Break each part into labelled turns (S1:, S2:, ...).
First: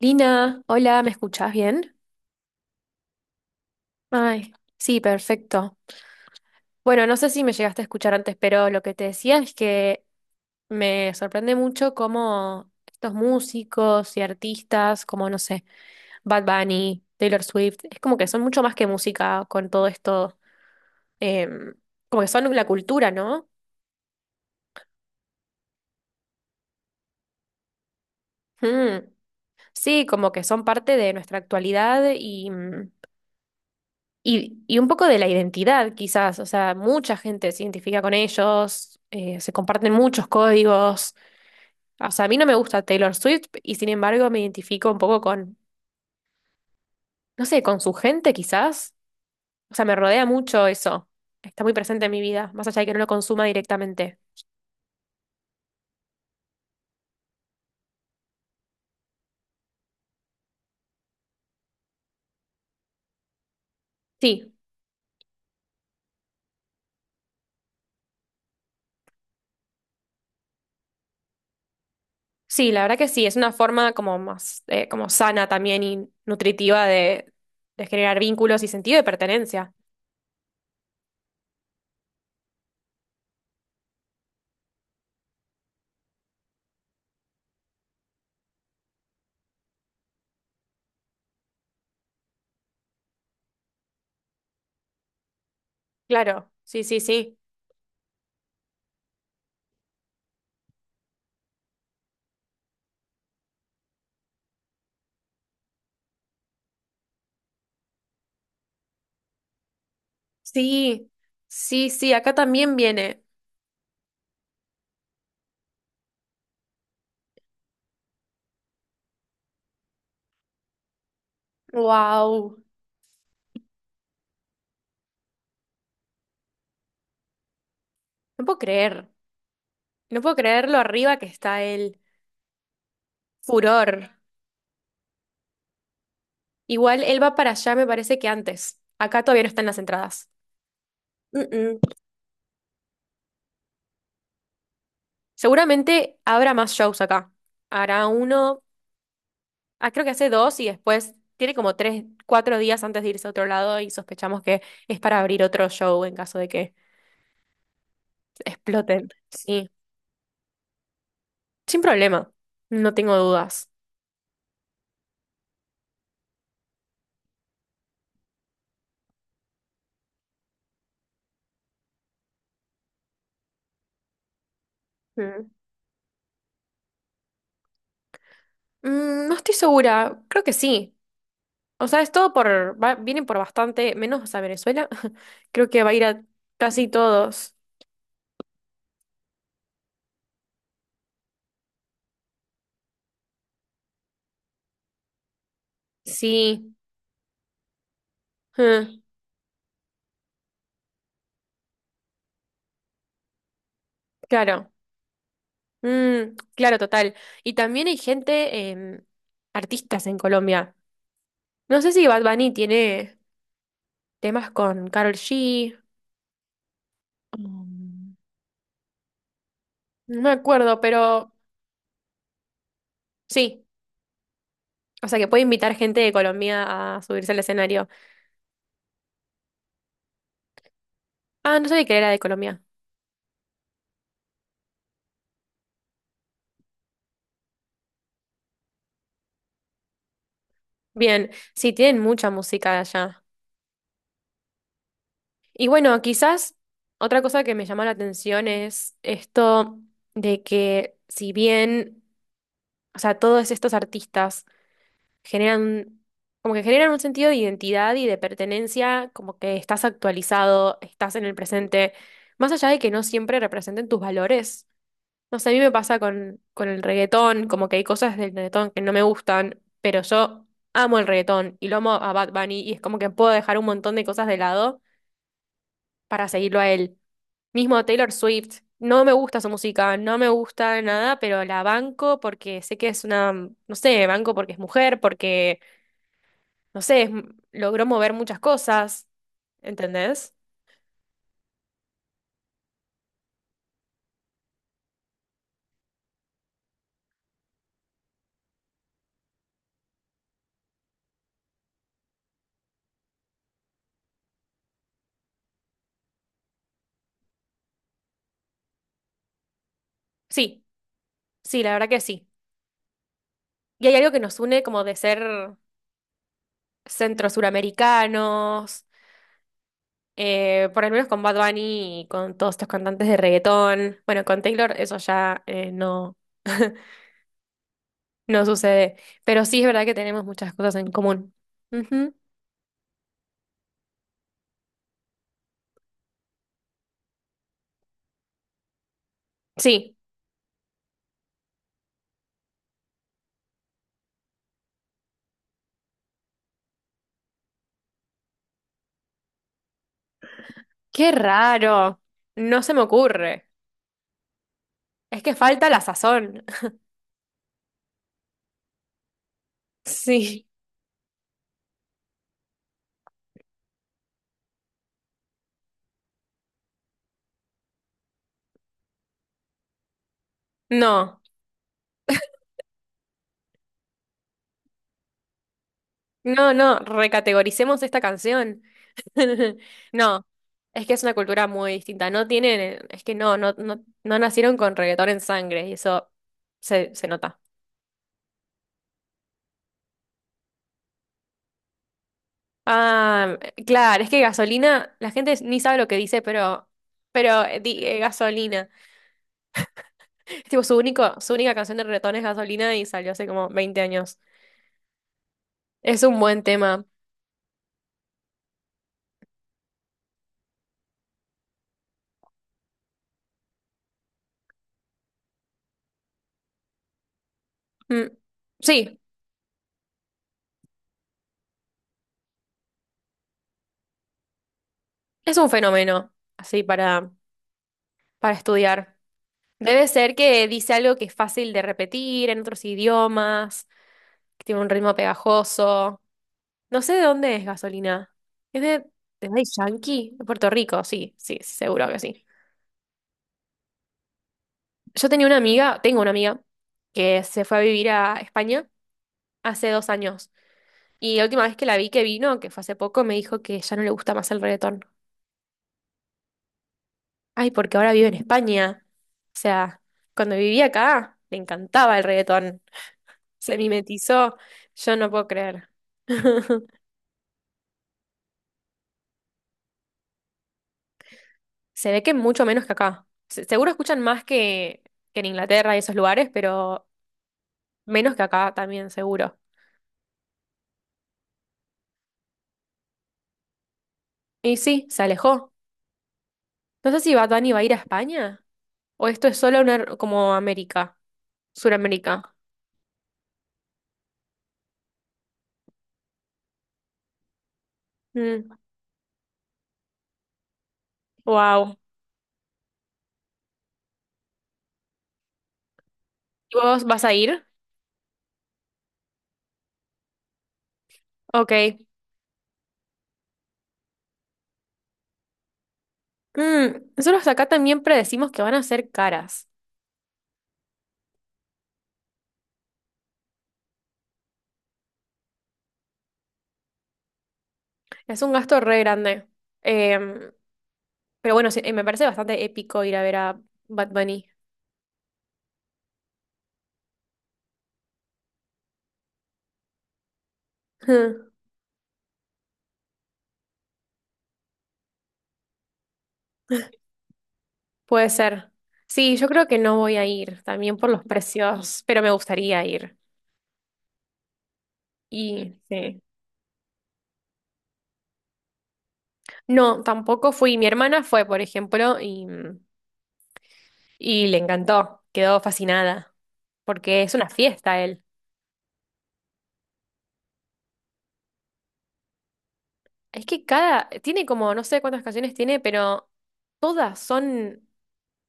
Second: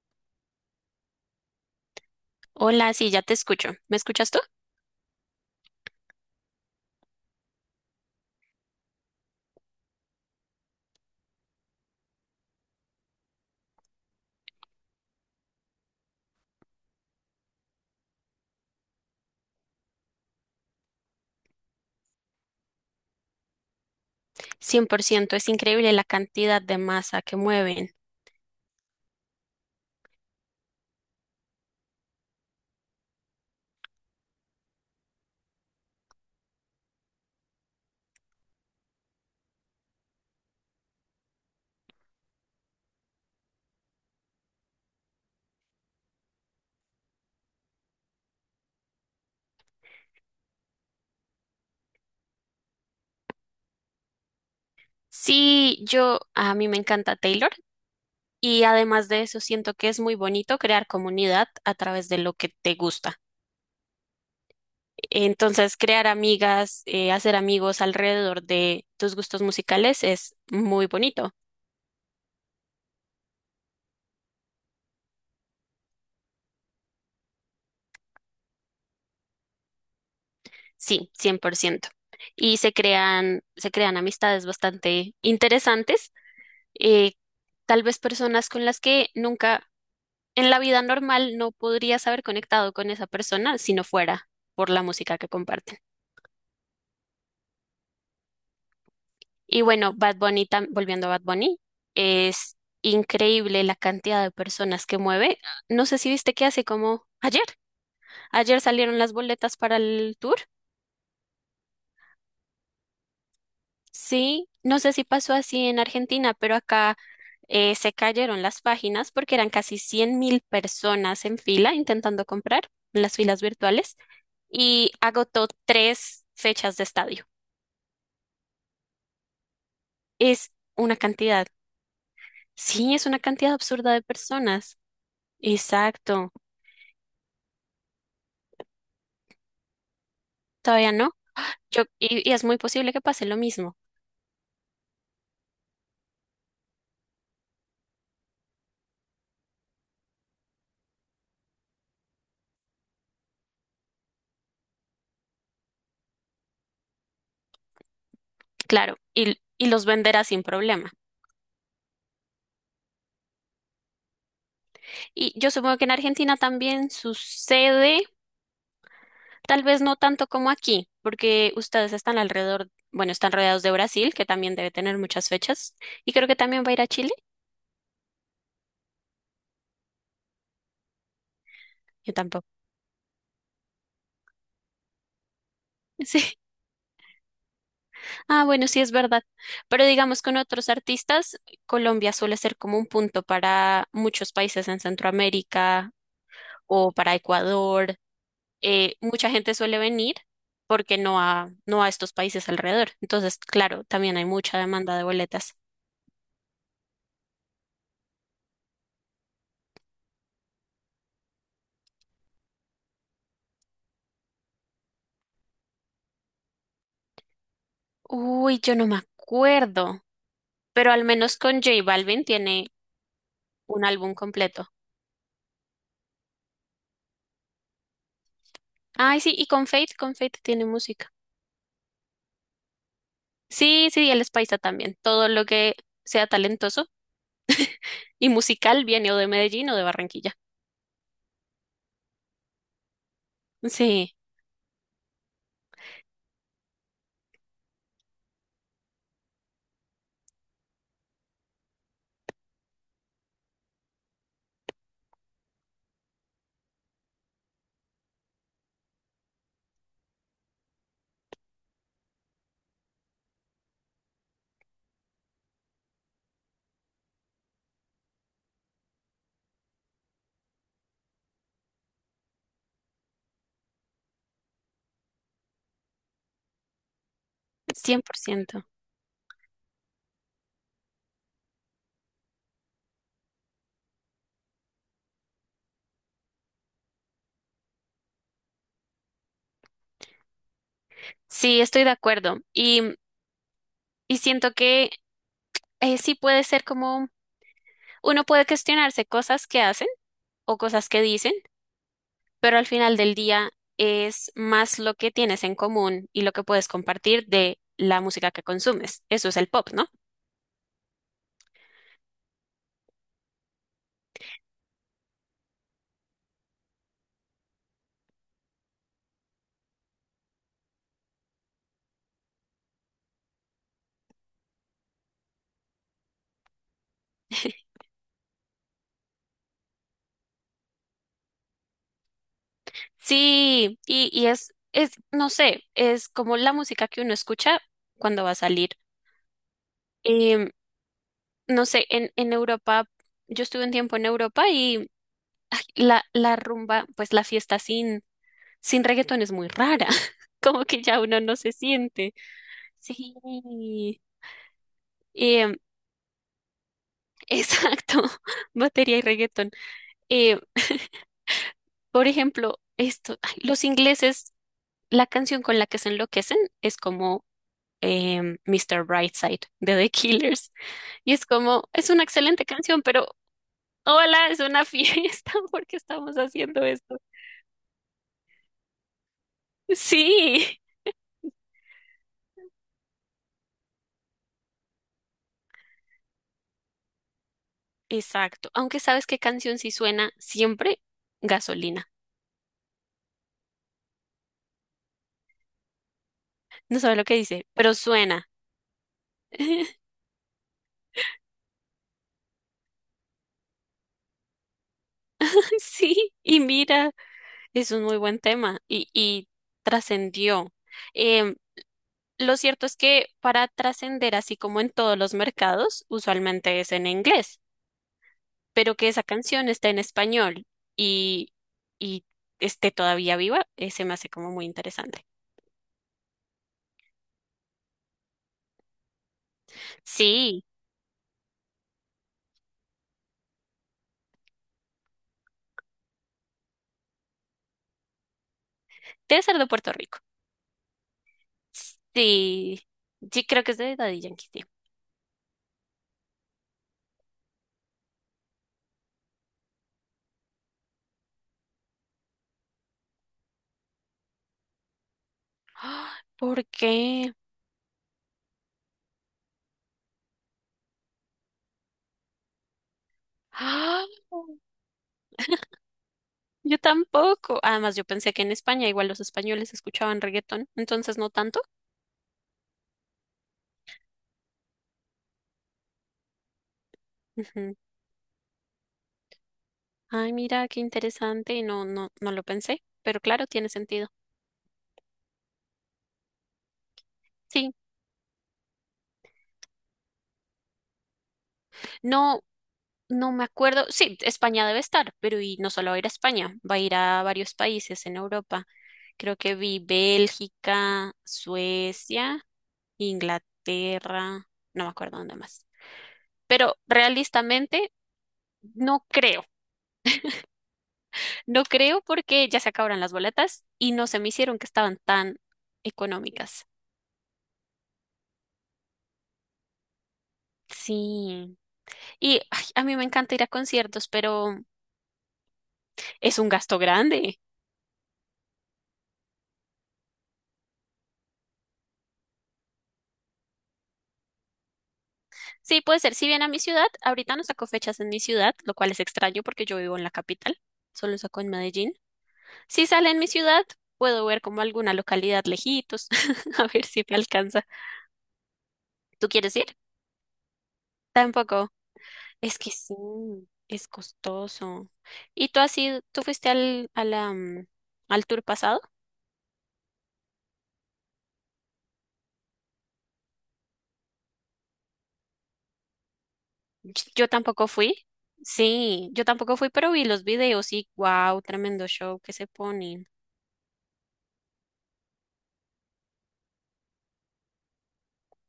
S1: Lina, hola, ¿me escuchás bien?
S2: Hola, sí, ya te escucho. ¿Me escuchas tú?
S1: Ay, sí, perfecto. Bueno, no sé si me llegaste a escuchar antes, pero lo que te decía es que me sorprende mucho cómo estos músicos y artistas, como no sé, Bad Bunny, Taylor Swift, es como que son mucho más que música con todo esto, em, como que son la cultura, ¿no?
S2: 100%. Es increíble la cantidad de masa que mueven.
S1: Mm. Sí, como que son parte de nuestra actualidad y y un poco de la identidad, quizás, o sea, mucha gente se identifica con ellos, se comparten muchos códigos. O sea, a mí no me gusta Taylor Swift y sin embargo me identifico un poco con no sé, con su gente quizás. O sea, me rodea mucho eso. Está muy presente en mi vida, más allá de que no lo consuma directamente.
S2: Sí, a mí me encanta Taylor y además de eso siento que es muy bonito crear comunidad a través de lo que te gusta.
S1: Sí,
S2: Entonces, crear amigas, hacer amigos alrededor de tus gustos musicales es muy bonito.
S1: sí, la verdad que sí, es una forma como más, como sana también y nutritiva de generar vínculos y sentido de pertenencia.
S2: Sí, 100%. Y se crean amistades bastante interesantes, eh, tal vez personas con las que nunca en la vida normal no podrías haber conectado con esa persona si no fuera por la música que comparten.
S1: Claro, sí, sí, sí.
S2: Y bueno, Bad Bunny, volviendo a Bad Bunny, es increíble la cantidad de personas que mueve. No sé si viste que hace como ayer. Ayer salieron las boletas para el tour.
S1: Sí, sí, sí, acá también viene.
S2: Sí, no sé si pasó así en Argentina, pero acá se cayeron las páginas porque eran casi 100,000 personas en fila intentando
S1: Wow,
S2: comprar en las filas virtuales y agotó tres fechas de estadio.
S1: no puedo creer, no puedo
S2: Es
S1: creer lo
S2: una
S1: arriba que
S2: cantidad.
S1: está el
S2: Sí, es una cantidad
S1: furor.
S2: absurda de personas. Exacto.
S1: Igual él va para allá, me parece que antes. Acá todavía no están las entradas.
S2: Todavía no.
S1: Mm, mm.
S2: Y es muy posible que pase lo mismo.
S1: Seguramente habrá más shows acá. Hará uno, ah, creo que hace dos y después tiene como tres, cuatro días antes de irse a otro lado y sospechamos que es para abrir otro show en caso de que
S2: Claro.
S1: exploten.
S2: Y
S1: Sí,
S2: los venderá sin problema.
S1: sin problema, no tengo dudas.
S2: Y yo supongo que en Argentina también sucede. Tal vez no tanto como aquí, porque ustedes están alrededor, bueno, están rodeados de Brasil, que también debe tener muchas
S1: Mm.
S2: fechas, y creo que también va a ir a Chile.
S1: Mm, no estoy segura, creo que sí. O sea, es
S2: Yo
S1: todo
S2: tampoco.
S1: por, vienen por bastante, menos a Venezuela. Creo que va a ir a
S2: Sí.
S1: casi todos.
S2: Ah, bueno, sí es verdad. Pero digamos con otros artistas, Colombia suele ser como un punto para muchos países en Centroamérica
S1: Sí,
S2: o para Ecuador.
S1: mm,
S2: Mucha gente suele venir porque no a estos países alrededor. Entonces, claro, también hay mucha
S1: claro.
S2: demanda de boletas.
S1: Mm, claro, total. Y también hay gente, artistas en Colombia. No sé si Bad Bunny tiene temas con Karol G. Mm,
S2: Uy, yo no me acuerdo,
S1: no me acuerdo,
S2: pero al
S1: pero
S2: menos con J Balvin tiene
S1: sí.
S2: un álbum completo.
S1: O sea, que puede invitar gente de Colombia a subirse al escenario.
S2: Ay, sí, y con Fate tiene música.
S1: Ah, no sabía que era de Colombia.
S2: Sí, sí, y él es paisa también. Todo lo que sea talentoso y musical viene o de Medellín o de Barranquilla.
S1: Bien, sí, tienen mucha música de allá.
S2: Sí,
S1: Y bueno, quizás otra cosa que me llama la atención es esto de que si bien, o sea, todos estos artistas generan, como que generan un sentido de identidad y de pertenencia, como que estás actualizado, estás en el presente, más allá de que no siempre representen tus valores. No sé, a mí me pasa con el reggaetón, como que hay cosas del reggaetón que no me gustan, pero yo amo el reggaetón y lo amo a Bad Bunny y es como que puedo dejar un montón de cosas de lado para seguirlo a él. Mismo
S2: cien
S1: Taylor
S2: por
S1: Swift,
S2: ciento.
S1: no me gusta su música, no me gusta nada, pero la banco porque sé que es una, no sé, banco porque es mujer, porque, no sé, logró mover muchas cosas, ¿entendés?
S2: Sí, estoy de acuerdo. Y siento que sí puede ser como, uno puede cuestionarse cosas que hacen o cosas que dicen, pero al final del día es más lo que tienes en común y lo que puedes compartir de la música que consumes. Eso es el pop, ¿no?
S1: Sí, sí, la verdad que sí. Y hay algo que nos une como de ser centro-suramericanos, por lo menos con Bad Bunny y con todos estos cantantes de reggaetón. Bueno, con Taylor eso ya no, no sucede, pero sí es verdad que tenemos muchas cosas en común. Ujú.
S2: Sí, no sé, es como la música que uno escucha cuando va a salir.
S1: Sí.
S2: Em, no sé, en Europa, yo estuve un tiempo en Europa y ay, la rumba, pues la fiesta sin reggaetón es muy rara, como que ya
S1: Qué
S2: uno no se
S1: raro.
S2: siente.
S1: No se me
S2: Sí,
S1: ocurre. Es que
S2: em,
S1: falta la sazón.
S2: exacto, batería y reggaetón. Em,
S1: Sí.
S2: por ejemplo, esto, ay, los ingleses, la canción con la que se enloquecen es como Mr. Brightside de The Killers. Y
S1: No,
S2: es como, es una excelente canción, pero hola, es una fiesta porque estamos
S1: no,
S2: haciendo
S1: no.
S2: esto.
S1: Recategoricemos esta canción. No.
S2: Sí,
S1: Es que es una cultura muy distinta. No tienen, es que no, no, no, no nacieron con reggaetón en sangre y eso se nota.
S2: exacto. Aunque sabes qué canción sí suena siempre, gasolina.
S1: Ah, claro, es que gasolina, la gente ni sabe lo que dice,
S2: No sabe lo que
S1: pero
S2: dice, pero suena.
S1: gasolina. Es tipo su único, su única canción de reggaetón es gasolina y salió hace como 20 años. Es
S2: Sí,
S1: un
S2: y
S1: buen tema.
S2: mira, es un muy buen tema y trascendió. Em, lo cierto es que para trascender, así como en todos los mercados, usualmente es en inglés.
S1: Mm,
S2: Pero que
S1: sí,
S2: esa canción está en español y, y esté todavía viva, se me hace como muy interesante.
S1: es un fenómeno así para estudiar. Debe ser
S2: Sí,
S1: que dice algo que es fácil de repetir en otros idiomas, que tiene un ritmo pegajoso. No sé de dónde es Gasolina. ¿Es
S2: debe
S1: de
S2: ser
S1: Daddy
S2: de Puerto Rico.
S1: Yankee? De Puerto Rico, sí, sí, seguro que sí.
S2: Sí, sí, creo que es de Daddy Yankee, sí.
S1: Yo tenía una amiga, tengo una amiga, que se fue a vivir a España hace 2 años. Y la última vez que la vi que vino, que fue hace poco, me dijo que ya no le gusta más el reggaetón.
S2: ¡Ah! ¿Por qué?
S1: Ay, porque ahora vive en España. O sea, cuando vivía acá, le encantaba el reggaetón. Se
S2: ¡Ah!
S1: mimetizó. Yo no puedo creer.
S2: Yo tampoco. Además, yo pensé que en España igual los españoles escuchaban reggaetón, entonces no tanto.
S1: Se ve que mucho menos que acá. Seguro escuchan más que en Inglaterra y esos lugares, pero
S2: Ujú.
S1: menos que acá también, seguro.
S2: Ay, mira, qué interesante. No, no, no lo pensé, pero claro, tiene sentido.
S1: Y sí, se alejó. No sé si Bad Bunny
S2: Sí,
S1: va a ir a España o esto es solo una, como América,
S2: no,
S1: Suramérica.
S2: no me acuerdo. Sí, España debe estar, pero y no solo va a ir a España, va a ir a varios países en Europa. Creo que vi Bélgica,
S1: Wow.
S2: Suecia, Inglaterra, no me acuerdo dónde más. Pero
S1: ¿Y vos vas a ir?
S2: realistamente no creo, no
S1: Ok.
S2: creo porque ya se acabaron las boletas y no se me hicieron que estaban tan económicas.
S1: Mm, nosotros acá también predecimos que van a ser caras.
S2: Sí. Y ay, a mí me encanta ir a conciertos, pero es un gasto grande.
S1: Es un gasto re grande. Em, pero bueno, sí, me parece bastante épico ir a ver a Bad Bunny.
S2: Sí, puede ser. Si viene a mi ciudad, ahorita no saco fechas en mi ciudad, lo cual es extraño porque yo vivo en la capital, solo saco en Medellín. Si sale en mi ciudad, puedo ver como alguna localidad lejitos, a ver si me alcanza.
S1: Puede ser.
S2: ¿Tú
S1: Sí, yo
S2: quieres
S1: creo
S2: ir?
S1: que no voy a ir, también por los
S2: Tampoco.
S1: precios, pero me
S2: Es que
S1: gustaría
S2: sí,
S1: ir.
S2: es costoso. ¿Y tú
S1: Y
S2: has ido,
S1: sí.
S2: tú fuiste al, a la, mm, al tour pasado?
S1: No, tampoco fui. Mi hermana fue, por ejemplo, y le encantó. Quedó fascinada. Porque
S2: Yo
S1: es una
S2: tampoco
S1: fiesta
S2: fui.
S1: él.
S2: Sí, yo tampoco fui, pero vi los videos y wow, tremendo show que se ponen.
S1: Es que cada, tiene como, no sé cuántas canciones tiene, pero todas son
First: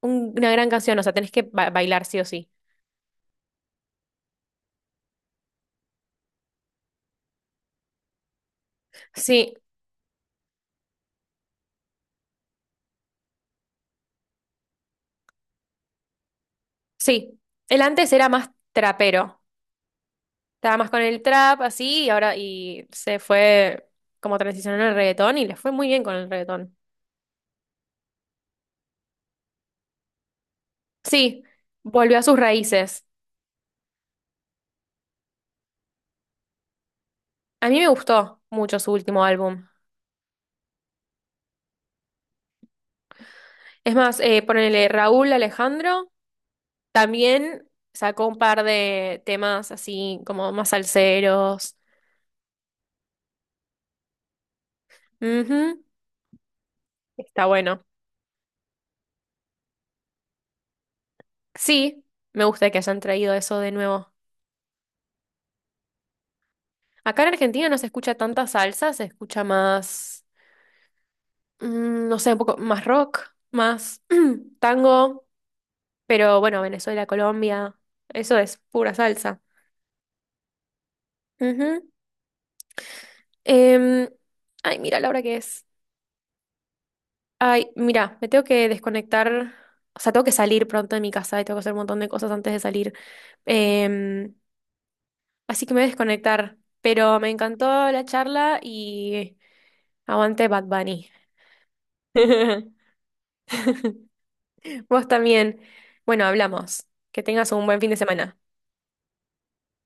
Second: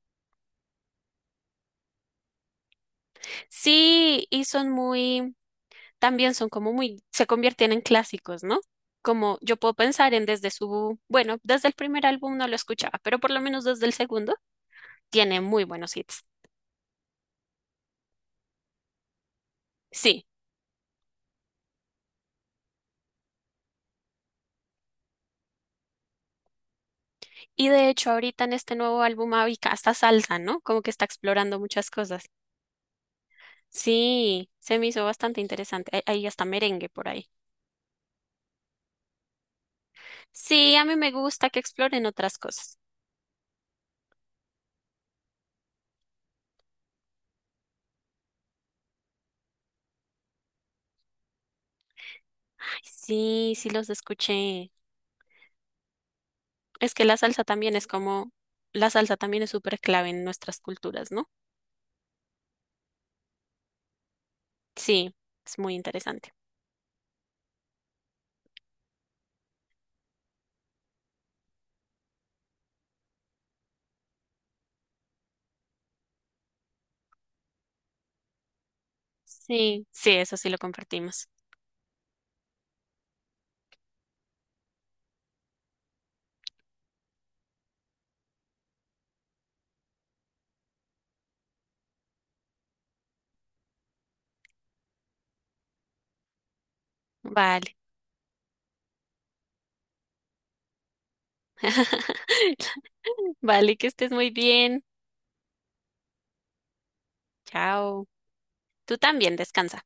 S1: una gran canción. O sea, tenés que bailar sí o sí.
S2: Sí, y son muy también son como muy, se convierten en clásicos, ¿no? Como
S1: Sí,
S2: yo puedo pensar en desde su, bueno, desde el primer álbum no lo escuchaba, pero por lo menos desde el segundo tiene muy buenos hits.
S1: sí, el antes era más trapero,
S2: Sí,
S1: estaba más con el trap así y ahora y se fue como transicionó al reggaetón y le fue muy bien con el reggaetón.
S2: y de hecho ahorita en este nuevo álbum Avica hasta salsa, ¿no? Como que está
S1: Sí,
S2: explorando muchas
S1: volvió a
S2: cosas.
S1: sus raíces.
S2: Sí, se me hizo bastante interesante. Ahí hasta merengue por ahí.
S1: A mí me gustó mucho su último álbum.
S2: Sí, a mí me gusta que exploren otras cosas.
S1: Es más, ponele Raúl Alejandro también sacó un par de temas así como más salseros.
S2: Ay, sí, sí los escuché.
S1: Ujú,
S2: Es que la salsa
S1: está
S2: también
S1: bueno.
S2: es como, la salsa también es súper clave en nuestras culturas, ¿no?
S1: Sí, me gusta que hayan traído eso de nuevo.
S2: Sí, es muy interesante.
S1: Acá en Argentina no se escucha tanta salsa, se escucha más no sé, un poco más rock, más tango, pero bueno, Venezuela, Colombia, eso es pura salsa.
S2: Sí, sí, eso sí lo compartimos.
S1: Ujú. Em, ay, mira la hora que es. Ay, mira, me tengo que desconectar, o sea, tengo que salir pronto de mi casa y tengo que hacer un montón de cosas antes de salir. Em, así que me voy a desconectar, pero me encantó
S2: Vale.
S1: la charla y aguante Bad Bunny.
S2: Vale, que estés muy bien.
S1: Vos también. Bueno, hablamos. Que tengas un buen fin de
S2: Chao.
S1: semana.
S2: Tú también, descansa.